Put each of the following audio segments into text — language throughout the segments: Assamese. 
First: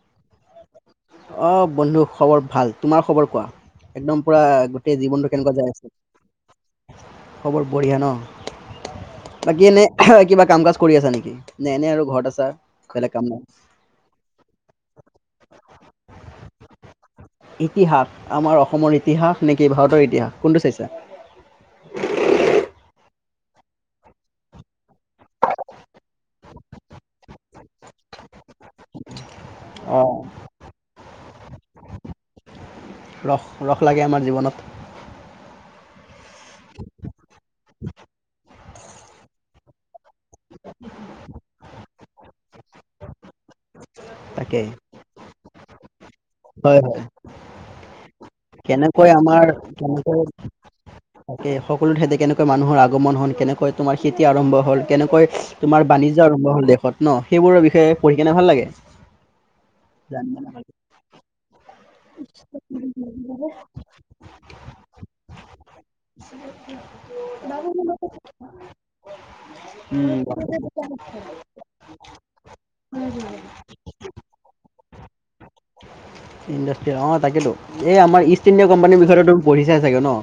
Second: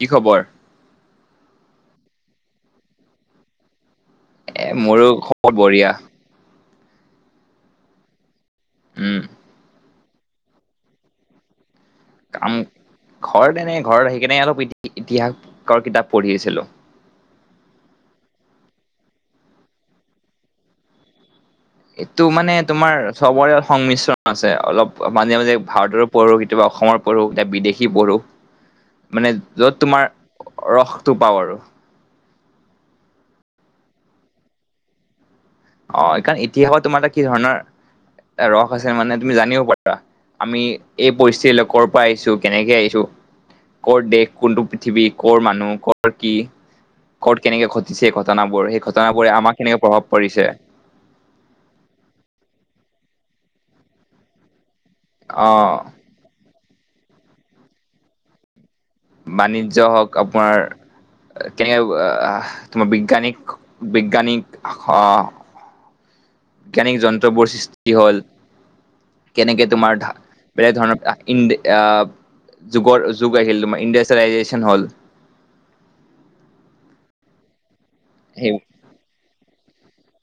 কি খবৰ? অঁ বন্ধু খবৰ ভাল। তোমাৰ খবৰ কোৱা? একদম পুৰা এ গোটেই মোৰো জীৱনটো কেনেকুৱা খবৰ যাই আছে? বঢ়িয়া। খবৰ বঢ়িয়া ন? উম, বাকী এনে কিবা কাম কাজ কৰি আছা নেকি? নে এনে আৰু ঘৰত আছা কাম বেলেগ কাম নাই ঘৰ তেনে ঘৰত সেই কেনে অলপ পিধ ইতিহাসৰ কিতাপ পঢ়ি আছিলোঁ। ইতিহাস আমাৰ অসমৰ ইতিহাস নেকি ভাৰতৰ ইতিহাস কোনটো চাইছে? এইটো মানে তোমাৰ চবৰে ইয়াত সংমিশ্ৰণ আছে অলপ মাজে মাজে ভাৰতৰো পঢ়ো কেতিয়াবা অসমৰ পঢ়ো। এতিয়া বিদেশ দেখি পঢ়ো। মানে যত অ তোমাৰ ৰসটো পাওঁ আৰু। ৰস ৰস লাগে আমাৰ জীৱনত। অ, এই কাৰণ ইতিহাসত তোমাৰ এটা কি ধৰণৰ ৰস আছে মানে তুমি জানিব পাৰা। আমি এই পৰিস্থিতি লৰ পৰা আহিছো কেনেকে আহিছো। কত দেশ তাকে কোনটো পৃথিৱী ক মানুহ কৰ কি হয় হয় ক'ত কেনেকে ঘটিছে ঘটনাবোৰ সেই ঘটন কেনেকৈ বোৰে আমাৰ আমাক কেনেকে প্ৰভাৱ কেনেকৈ পৰিছে। তাকে সকলো ঠেতে কেনেকৈ মানুহৰ আগমন হল কেনেকৈ তোমাৰ খেতি আৰম্ভ হ'ল কেনেকৈ অ', তোমাৰ বাণিজ্য আৰম্ভ হল দেশত ন সেইবোৰৰ বিষয়ে পঢ়ি কেনে ভাল লাগে। বাণিজ্য হওক জানি কেনে ভাল আপোনাৰ লাগে কেনে তোমাৰ বিজ্ঞানিক বিজ্ঞানিক অ। বৈজ্ঞানিক যন্ত্ৰবোৰ সৃষ্টি হ'ল। কেনেকে তোমাৰা উম বেলেগ ধৰণৰ ই আহ যুগৰ যুগ আহিল। তোমাৰ ইণ্ডাষ্ট্ৰিয়েলাইজেচন হ'ল। [unintelligible] ইণ্ডাষ্ট্ৰ অ, তাকেতো এই আমাৰ সেই ইষ্ট ইণ্ডিয় কোম্পানীৰ বিষয়েটো তুম পঢ়ি চাই চাগে ন?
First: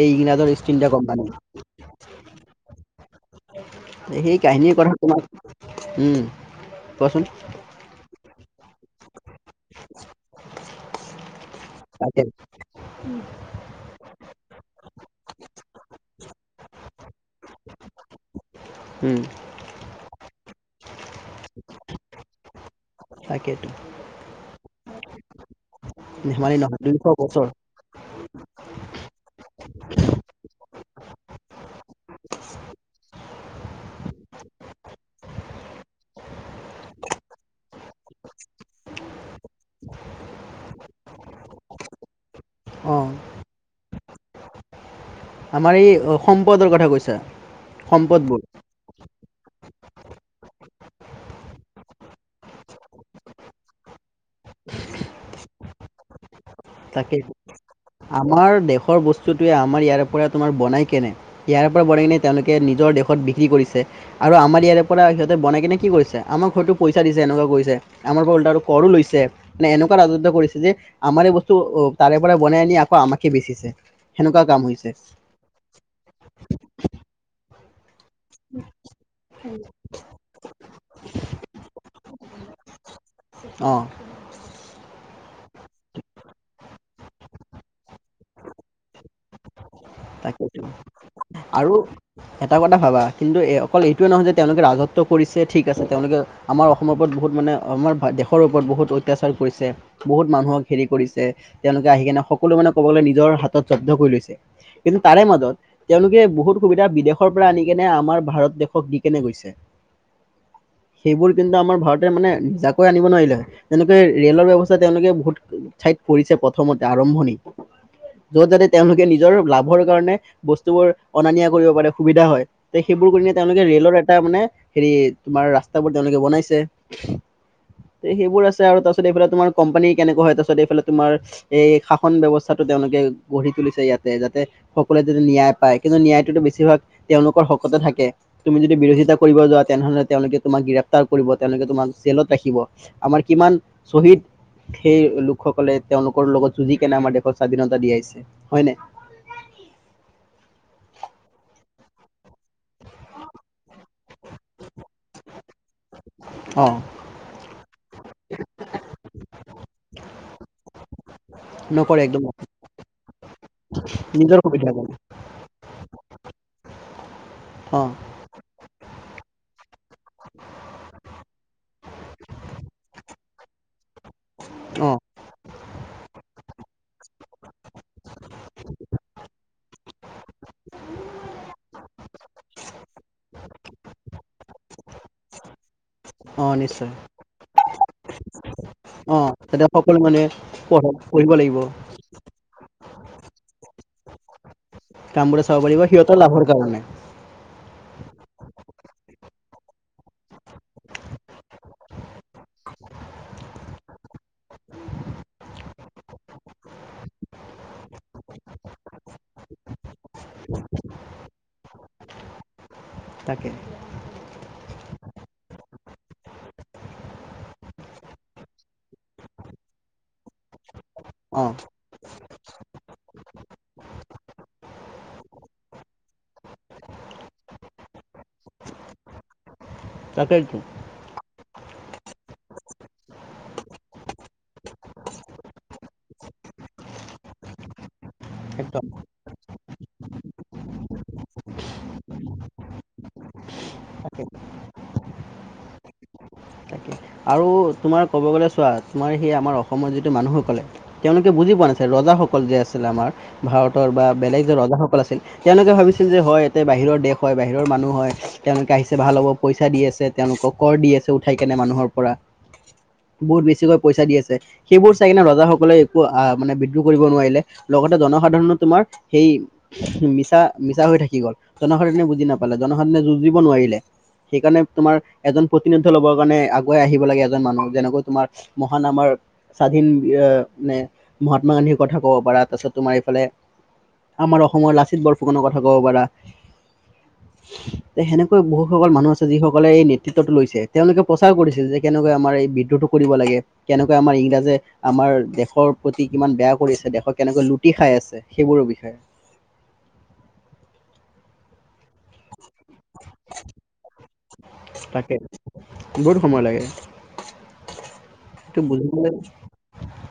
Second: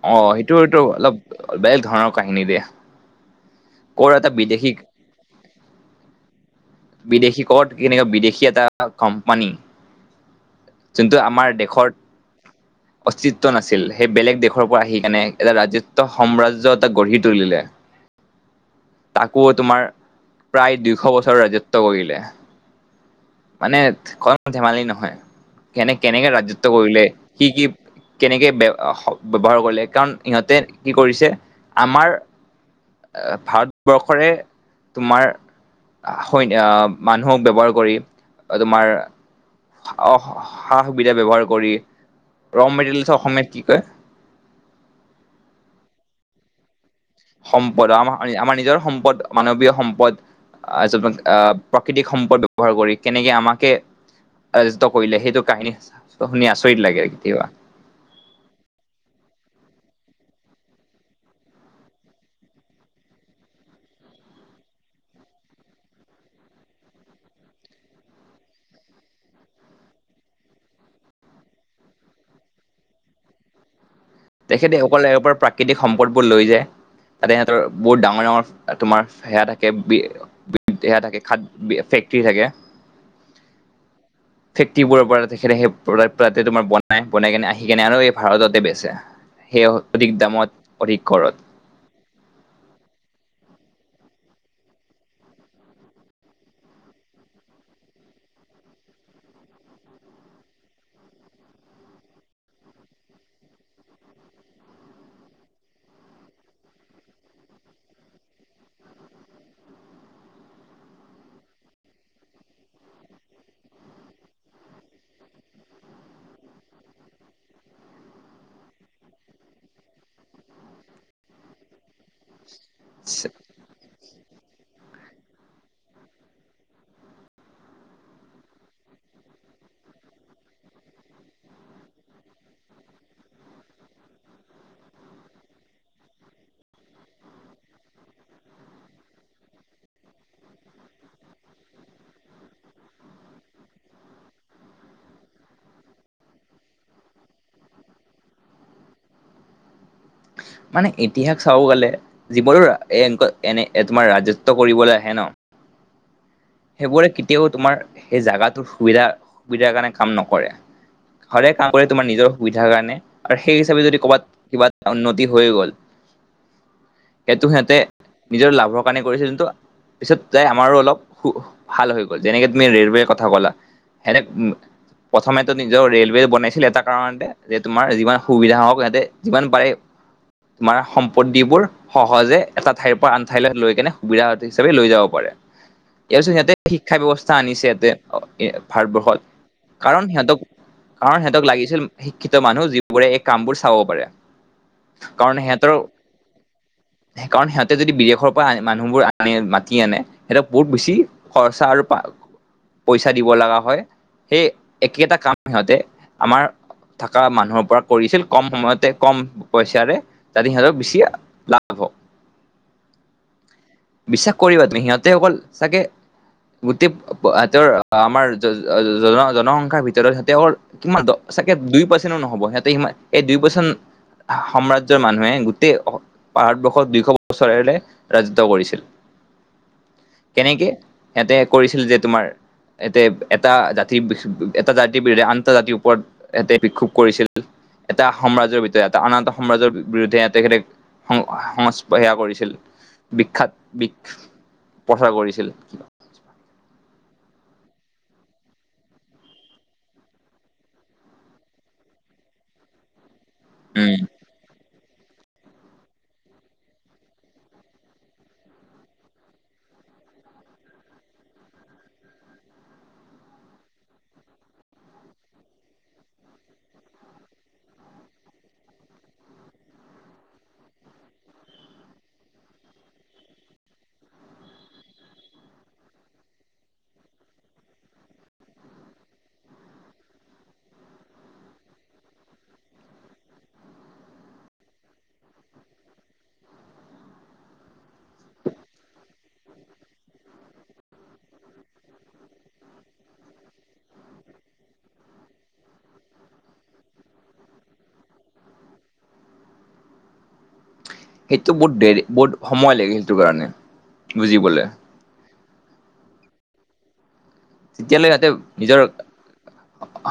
এই অ, ইংৰাজৰ ইষ্ট সেইটোতটো ইণ্ডিয়া অলপ কোম্পানী বেলেগ ধৰণৰ কাহিনী দিয়ে। সেই কাহিনীৰ কথা তোমাক উম, কোৱাচোন বিদেশী কত কেনেকুৱা বিদেশী এটা কোম্পানী যোনটো আমাৰ দেশ তাকে অস্তিত্ব নাছিল। সেই বেলেগ দেশ পৰা আহি কেনে এটা ৰাজত্ব সাম্ৰাজ্য এটা গঢ়ি তুলিলে। উম তাকো তোমাৰ প্ৰায় দুশ বছৰ ৰাজত্ব কৰিলে। তাকেতো মানে কম ধেমালি নহয়। কেনে কেনেকে ধেমালি ৰাজত্ব নহয় দুইশ কৰিলে বছৰ সি কি কেনেকে সদ ব্যৱহাৰ কৰিলে কাৰণ সহঁতে কি কৰিছে আমাৰ ভাৰত বৰ্ষৰে তোমাৰ- আহ মানুহক ব্যৱহাৰ কৰি তোমাৰ- সা সুবিধা ব্যৱহাৰ কৰি অ ৰমেটেৰিয়েল অসমীয়াত কি কয়? আমাৰ এই সম্পদৰ কথা কৈছে,, সম্পদ আমাৰ আমাৰ নিজৰ সম্পদ- মানৱীয় সম্পদ আহ প্ৰাকৃতিক সম্পদ ব্যৱহাৰ কৰি কেনেকে আমাকে- আয়োজিত কৰিলে সেইটো কাহিনী শুনি আছো। তাকেই, আমাৰ দেশৰ বস্তুটোয়ে আমাৰ ইয়াৰ পৰা তোমাৰ বনাই কেনে ইয়াৰে পৰা বনাই কেনে তেওঁলোকে নিজৰ দেশত বিক্ৰী কৰিছে আৰু আমাৰ। ইয়াৰে পৰা সিহঁতে বনাই কিনে কি কৰিছে আমাৰ ঘৰতো পইচা দিছে এনেকুৱা কৰিছে আমাৰ পৰা ল কৰো লৈছে এনেকুৱা ৰাজত্ব কৰিছে যে আমাৰে বস্তু তাৰে পৰা বনাই আনি আকৌ আমাকে বেচিছে। সেনেকুৱা কাম তেখেতে হৈছে অকল প্ৰাকৃতিক সম্পদবোৰ লৈ যায় তাতে সিহঁতৰ। বহুত ডাঙৰ ডাঙৰ তোমাৰ সেয়া থাকে বি সেয়া থাকে খাদ ফেক্টৰী থাকে। [unintelligible] [inaudible] ফেক্টিবোৰৰ পৰা তে তোমাৰ পৰা নাই বনাই কেনে আহি কেনে আৰু এই ভাৰততে বেছে সেইয় তাকেটো, আৰু এটা কথা ভাবা কিন্তু অকল এইটোৱে নহয় যে তেওঁলোকে ৰাজত্ব কৰিছে ঠিক আছে তেওঁলোকে আমাৰ অসমৰ ওপৰত বহুত মানে আমাৰ দেশৰ ওপৰত বহুত অত্যাচাৰ কৰিছে, বহুত মানুহক হেৰি কৰিছে, তেওঁলোকে আহি কেনে সকলো মানে ক'ব গলে নিজৰ হাতত কৰি লৈছে। কিন্তু তাৰে মাজত তেওঁলোকে বহুত সুবিধা বিদেশৰ পৰা আনি কেনে আমাৰ ভাৰত দেশক দি কেনে গৈছে। [unintelligible] সেইবোৰ কিন্তু আমাৰ ভাৰতে মানে নিজাকৈ আনিব নোৱাৰিলে, যেনেকে ৰেলৰ ব্যৱস্থা তেওঁলোকে বহুত- ঠ পৰিছে প্ৰথমতে আৰম্ভণি, যত যাতে তেওঁলোকে নিজৰ লাভ- কাৰণে বস্তুবোৰ অনা নিয়া কৰিব পাৰে সু, বিধা হয় তে সেইবোৰ কৰিনে তেওঁলোকে ৰে'লৰ এটা মানে হেৰি তোমাৰ ৰাস্তাবোৰ তেওঁলোকে বনাইছে। সেইবোৰ আছে আৰু তাৰ পিছত এইফালে তোমাৰ কোম্পানী কেনেকুৱা হয় তাৰ পিছত এইফালে তোমাৰ এই শাসন বিৱস্থা তেওঁলোকে গঢ়ি তুলিছে ইয়াতে যাতে, - সকলোৱে যদি ন্যায় পায় কিন্তু ন্যায়টোতো বেছিভাগ তেওঁলোকৰ শকতে থাকে তুমি যদি বিৰোধিতা কৰিব। তেনেহলে তেওঁলোকে তোমাক গ্ৰেপ্তাৰ কৰিব, তেওঁলোকে তোমাক জেলত ৰাখিব আমাৰ কিমান শ্বহীদ সেই লোকসকলে তেওঁলোকৰ লগত যুঁজি কেনে দেশৰ স্বাধীনতা দিয়াইছে হয় নাই? [unintelligible] মানে ইতিহাস চাব গলে যিবোৰো এ এনে তোমাৰ ৰাজত্ব কৰিবলৈ আহে ন? অ অ সেইবোৰে কেতিয়াও তোমাৰ সেই জাগাটোৰ সুবিধা সুবিধাৰ কাৰণে কাম নকৰে। ঘৰে কাম কৰে নকৰে তোমাৰ একদম নিজৰ সুবিধাৰ কাৰণে আৰু সেই হিচাপে যদি ক'ৰবাত নিজৰ সুবিধা কিবা কৰে এটা উন্নতি হৈ গ'ল। সেইটো সিহঁতে অঁ নিজৰ লাভৰ কাৰণে কৰিছিল ত পিছত যাই আমাৰো অলপ- ভাল হৈ গ'ল যেনেকে তুমি ৰেলৱে কথা ক'লা হেনেক- অঁ প্ৰথমে টো নিজৰ ৰেলৱে বনাইছিল এটা কাৰণতে যে তোমাৰ যিমান সুবিধা হওক সিহতে যিমান পাৰে। তোমাৰ সম্পত্তিবোৰ সহজে এটা ঠাইৰ পৰা আন ঠাইলৈ লৈ কেনে সুবিধা হিচাপে লৈ যাব পাৰে। [unintelligible] ইয়াৰ পিছত ইয়াতে নিশ্চয় শিক্ষা ব্যৱস্থা আনিছে ইয়াতে ভাৰতবৰ্ষত। অঁ তাতে সকলো কাৰণ মানে সিহঁতক পঢ়ক কাৰণ পঢ়িব সিহতক লাগিব লাগিছিল শিক্ষিত মানু্হ যিবোৰ বোৰে এই কামবোৰ চাব পাৰে। কাৰণ কামবোৰ চাব সিহঁতৰ পাৰিব লাভৰ কাৰণে কাৰণ সিহঁতে যদি বি বিদেশৰ পৰা মানুহবোৰ আনি মাতি আনে সিহঁতক বহুত বেছি খৰচা আৰু পইচা দিব লগা হয় সেই একেটা কাম সিহঁতে আমাৰ থকা মানুহৰ পৰা কৰিছিল কম সময়তে কম পইচাৰে যাতে সিহঁতক বেছি লাভ হ তাকে। বিশ্বাস কৰিবা তুমি সিহঁতে অকল চাগে গোটেই সেতৰ আমাৰ জন জনসংখ্যাৰ ভিতৰত সেতৰ কিমান অঁ চাগে দুই পাৰ্চেনো নহব সিহঁতে এই দুই পাৰ্চেণ্ট সাম্ৰাজ্যৰ মানুহে গোটেই ভাৰতবৰ্ষত দুইশ বছৰেৰে ৰাজত্ব কৰিছিল। তাকেইতো কেনেকে ইহঁতে কৰিছিল যে তোমাৰ এতে এটা জাতিৰ এটা জাতিৰ বিৰুদ্ধে আন'তা জাতিৰ ওপৰত এতে বিক্ষোভ কৰিছিল। এটা সাম্ৰাজ্যৰ ভিতৰত একদম এটা আন এটা সম্ৰাজৰ বিৰুদ্ধে তেখেতে সং সংস্প সেয়া কৰিছিল বিখ্যাত বিষ তাকে পঠাৰ কৰিছিল। তাকে আৰু তোমাৰ ক'ব গ'লে চোৱা তোমাৰ সেই আমাৰ অসমৰ যিটো মানুহসকলে তেওঁলোকে বুজি পোৱা নাছিল ৰ কল যে আছিল আমাৰ ভাৰতৰ উম বা বেলেগ যে ৰ আছিল তেওঁলোকে ভাবিছিল যে হয় এয়াতে বাহিৰৰ দেশ হয় বাহিৰৰ মানুহ হয়, তেওঁলোকে আহিছে ভাল হ'ব, পইচা দিয়ে ছে তেওঁলোকক কৰ দি আছে উঠাই কেনে মানুহৰ পৰা বহুত বেছিকৈ পইচা দি আছে সেইবোৰ চাই কিনে ৰজাাসকলে একো আহ মানে বিদ্ৰুহ কৰিব নোৱাৰিলে। লগতে জনসাধাৰণ তোমাৰ সেই মিছা মিছা হৈ থাকি গল জনসাধাৰণে বুজি নাপালে জনসাধাৰণে যুজি'ব নোৱাৰিলে। সেইকাৰণে তোমাৰ এজন প্ৰতিনুদ্ধ ল'বৰ কাৰনে আহিব লাগে এজন মানুহ যেনেকৈ তোমাৰ মহান আমাৰ স্বাধীন মে মহাত্মা গান্ধী কথা ক'ব পাৰা তাৰপিছত তোমাৰ এইফালে আমাৰ অসমৰ লাচিত বৰফুকনৰ কথা কব পাৰা, সেনেকৈ বহুত সকল মানুহ আছে যিসকলে এই নেতৃত্বতটো লৈছে তেওঁলোকে প্ৰচাৰ কৰিছে। যে কেনেকৈ আমাৰ এই বিদ্ৰোহটো কৰিব লাগে, কেনেকৈ আমাৰ ইংৰাজে আমাৰ দেশৰ প্ৰতি কিমান বেয়া কৰিছে দেশৰ কেনেকৈ লুটি খাই আছে, সেইবোৰৰ বিষয়ে। সেইটো বহুত দেৰি বহুত সময় লাগিল সেইটো কাৰণে বুজিবলে। তাকে বহুত সময় লাগে। তেতিয়ালৈ সিহঁতে সেইটো নিজৰ বুজিবলৈ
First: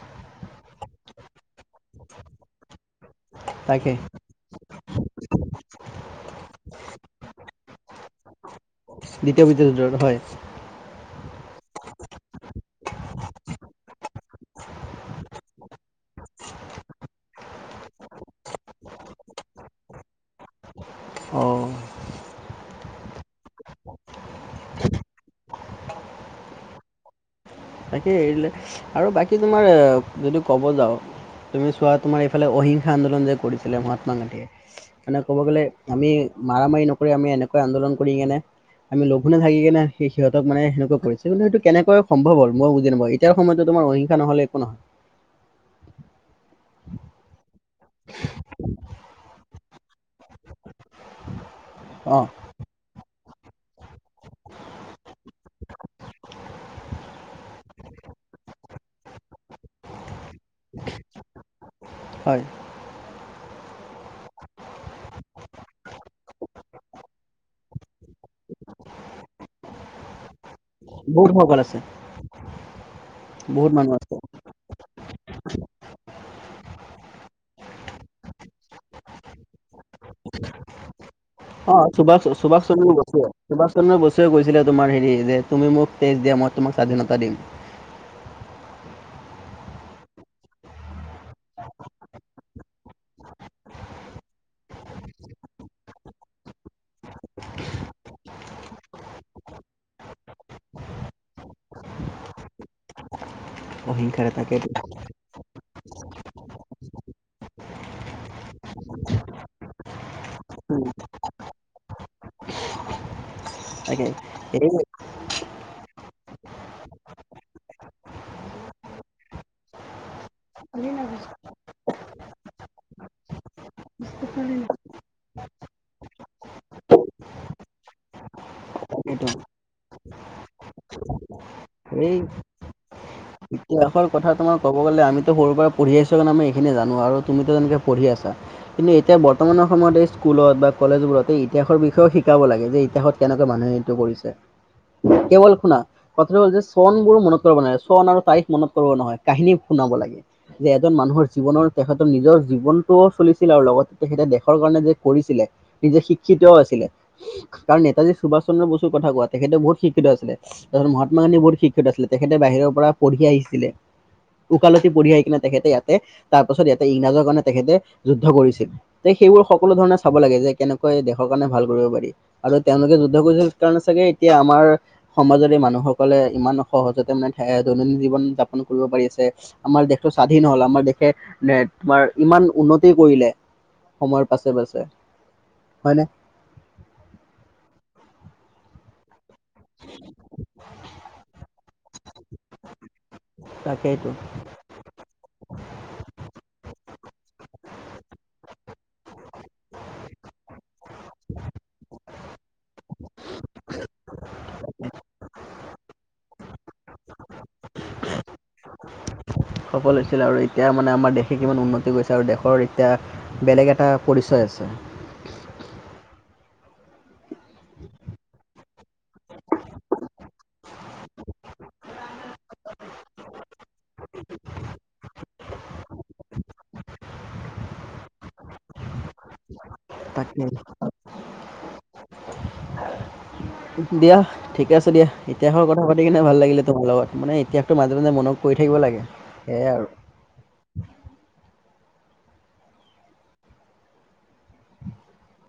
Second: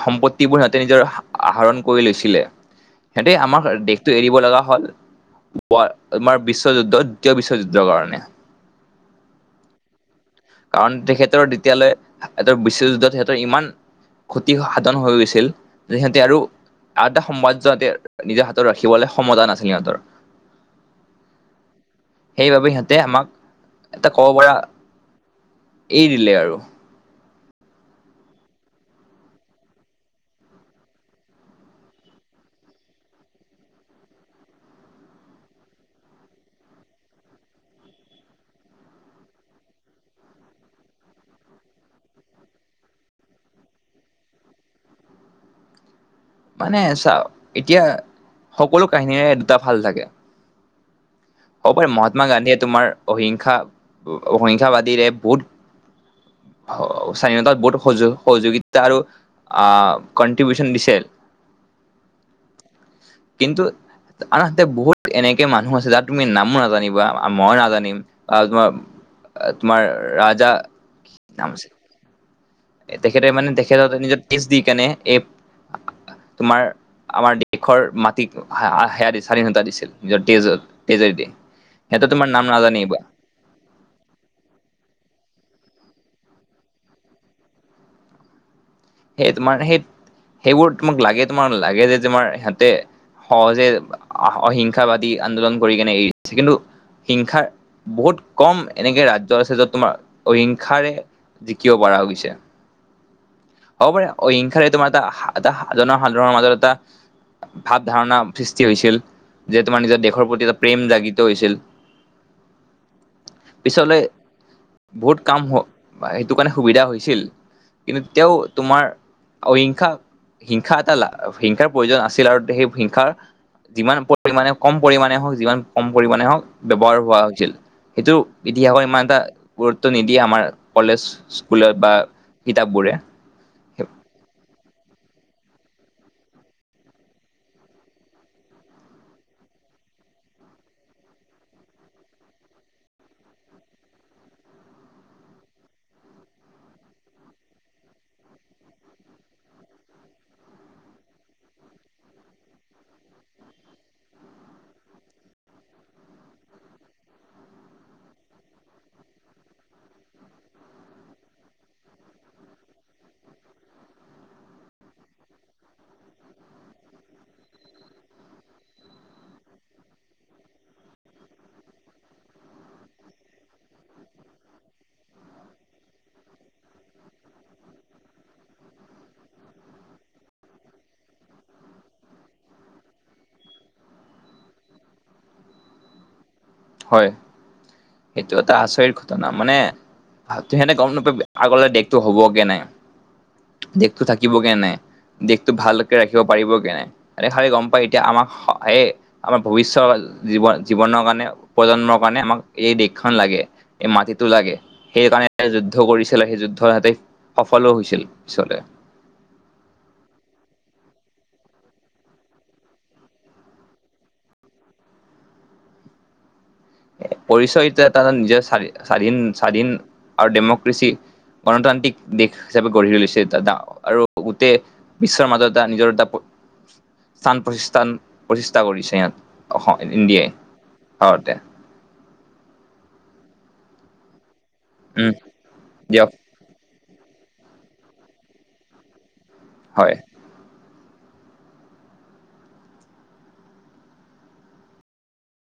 সম্পত্তিবোৰ সিহঁতে নিজৰ আহৰণ কৰি লৈছিলে। সিহঁতে আমাৰ তাকে দেশতটো এৰিব লগা হ'ল। আমাৰ বিশ্বযুদ্ধ দ্বিতীয় বিশ্বযুদ্ধৰ কাৰণে। দ্বিতীয় বিশ্বযুদ্ধৰ হয়। কাৰণ তেখেতৰ তেতিয়ালে বিশ্বযুদ্ধত তেহঁতৰ ইমান ক্ষতি সাধন হৈ গৈছিল সিহঁতে আৰু আধা সম্ৰাজ্য সিহঁতে নিজৰ হাতত ৰাখিবলৈ সমতা নাছিল সিহঁতৰ। [inaudible] সেইবাবে সিহঁতে আমাক এটা ক'ব পৰা এৰি দিলে আৰু। তাকে এৰি দিলে আৰু বাকী তোমাৰ যদি ক'ব যাওঁ তুমি চোৱা তোমাৰ এইফালে অহিংসা আন্দোলন যে কৰিছিলে মহাত্মা গান্ধীয়ে মানে ক'ব গ'লে আমি মাৰামাৰি নকৰি আমি এনেকৈ আন্দোল কৰিকেনে আমি লঘোনে থাকি কিনে সেই সিহঁতক মানে সেনেকৈ কৰিছে সেইটো কেনেকৈ সম্ভৱ হ'ল। মই বুজি নাপাওঁ এতিয়াৰ সময়তো তোমাৰ অহিংসা নহলে একো নহয়। মানে চা এতিয়া সকলো কাহিনীৰে দুটা ভাল থাকে, হ'ব পাৰে অ মহাত্মা গান্ধীয়ে তোমাৰ অহিংসা অহিংসাবাদীৰে বহুত স্বাধীনতাত বহুত সয সহযোগিতা আৰু আহ কনট্ৰিবিউশন দিছিল। হয় কিন্তু আনহাতে বহুত এনেকে মানুহ আছে তাত তুমি নামো নাজানিবা মই নাজানিম তোমাৰ তোমাৰ ৰাজ বহুত সকল আছে। তেখেতে মানে বহুত তেখেত মানুহ আছে নিজৰ তেজ দি কেনে এই তোমাৰ আমাৰ দেশৰ মাটিক সেয়া দি স্বাধীনতা দিছিল নিজৰ তেজত তেজে দিয়ে। অ সুভাষ সুভাষ চন্দ্ৰ বসুৱে সুভাষ চন্দ্ৰই বসুৱে কৈছিলে তোমাৰ হেৰি যে তুমি মোক তেজ দিয়া মই তোমাক স্বাধীনতা দিম। সে তোমাৰ সেই সেইবোৰ তোমাক লাগে তোমাৰ লাগে যে তোমাৰ হেঁতে। সহজে অহিংসাবাদী আন্দোলন কৰি কেনে এৰি দিছে কিন্তু। হিংসাৰ বহুত কম এনেকে ৰাজ্য আছে যত তোমাৰ অহিংসাৰে। জিকিঅ বাৰা হৈ গৈছে। । [unintelligible] হ'ব পাৰে অহিংসাৰে তোমাৰ এটা এটা সাধনৰ সাধাণৰ মাজত এটা। ভাৱ ধাৰণা সৃষ্টি হৈছিল। যে তোমাৰ নিজৰ দেহৰ প্ৰতি এটা প্ৰেম জাগিত হৈছিল। [unintelligible] পিছলে তাকে এই বহুত। কাম হ সেইটো কাৰণে সুবিধা হৈছিল কিন্তু তেওঁ তোমাৰ। অহিংসা হিংসা এটালা হিংসাৰ প্ৰয়োজন আছিল আৰু তেৱেই হিংসাৰ। যিমান পৰিমাণে কম পৰিমণে হওক যিমান কম পৰিমণে হওঁক ব্যৱহাৰ হোৱা হৈছিল। ইটো ইতিহাসত ইমান এটা তাকেইটো গুৰুত্ব নিদিয়ে আমাৰ কলেজ। কুলে বা কিতাপবোৰে। ত্যাগৰ কথা তোমাক। ক'ব গ'লে আমিতো সৰুৰ পৰা পঢ়ি আহিছোঁ কাৰণে আমি এইখিনি জানো আৰু তুমিতো তেনেকে পঢ়ি আছা কিন্তু এতিয়া বৰ্তমানত। এটা সময়ত এই স্কুলত বা কলেজবোৰত এই ইতিহাসৰ বিষয়েও শিকাব লাগে যে ইতিহাসত কেনেকৈ মানুহে এইটো কৰিছে। কেৱল শুনা কথা হল যে চন বোৰ মনত পেলাব নালাগে চন আৰু তাৰিখ। মনত ৰব নহয় কাহিনী শুনাব লাগে যে এজন মানুহৰ জীৱনৰ তেখেতৰ নিজৰ জীৱনটোও চলিছিল। লগত তেখেতে দেশৰ কাৰণে যে কৰিছিলে নিজে শিক্ষিতও আছিলে তাৰ নেতাজী সুভাষ। চন্দ্ৰ বসুৰ কথা কোৱা তেখেতে বহুত শিক্ষিত আছিলে মহাত্মা গান্ধী বহুত শিক্ষিত আছিলে তেখেতে বাহিৰৰ পৰা পঢ়ি আহিছিল। ছিলে। উকালতি পঢ়ি আহি কিনে তেখেতে ইয়াতে তাৰ পাছত ইয়াতে ইংৰাজৰ কাৰণে তেখেতে যুদ্ধ কৰিছিল দেই। সেইবোৰ সকলো ধৰণে চাব লাগে যে কেনেকৈ দেশৰ কাৰণে ভাল কৰিব পাৰি আৰু তেওঁলোকে যুদ্ধ কৰিছিল কাৰণে চাগে এতিয়া আমাৰ সমাজৰে মানুহসকলে ইমান সহজতে মানে থাকে দৈনন্দিন জীৱন। উদযাপন কৰিব পাৰিছে আমাৰ দেশটো স্বাধীন হল আমাৰ দেশে তোমাৰ ইমান উন্নতি কৰিলে। সময়ৰ পাছে পাছে হয়নে। হয় সেইটো এটা আচৰিত ঘটনা মানে্ তেহেঁতে গম নাপাই আগলে দেকটো হবগে নাই। দেশতো তাকেইটো থাকিবগে নাই। দেশটো ভালকে ৰাখিব পাৰিবগে নাই এনেহাৰে গম পায় এতিয়া আমাক হে আমাৰ ভৱিষ্যত। জীৱন জীৱনৰ কাৰণে প্ৰজন্মৰ কাৰণে আমাক। এই দেশখন লাগে এই মাটিতো লাগে সেইকাৰণে তেওঁ যুদ্ধ কৰিছিলে সেই যুদ্ধ হেতে। সফলো হৈছিল পিছলে। সফল হৈছিল আৰু এতিয়া মানে আমাৰ দেশে কিমান উন্নতি কৰিছে আৰু দেশৰ এতিয়া বেলেগ এটা পৰিচয় আছে।। [unintelligible] পৰিচয় হেতো এটা নিজৰ স্বাধীন স্বাধীন আৰু ডেমক্ৰেচি। গণতান্ত্ৰিক দেশ হিচাপে গঢ়ি তুলিছে এটা এটা আৰু গোটেই বিশ্বৰ মাজত এটা নিজৰ এটা। । [unintelligible] স্থান প্ৰতিষ্ঠান প্ৰতিষ্ঠা কৰিছে ইয়াত অসম। তাকে। অ দেয়া। দিয়া ঠিক আছে দিয়া উম ইতিহাসৰ কথা পাতি দিয়ক কিনে ভাল লাগিলে তোমাৰ লগত। মানে ইতিসাহটো মাজে মাজে মনত পৰি থাকিব লাগে সেয়াই আৰু। হয়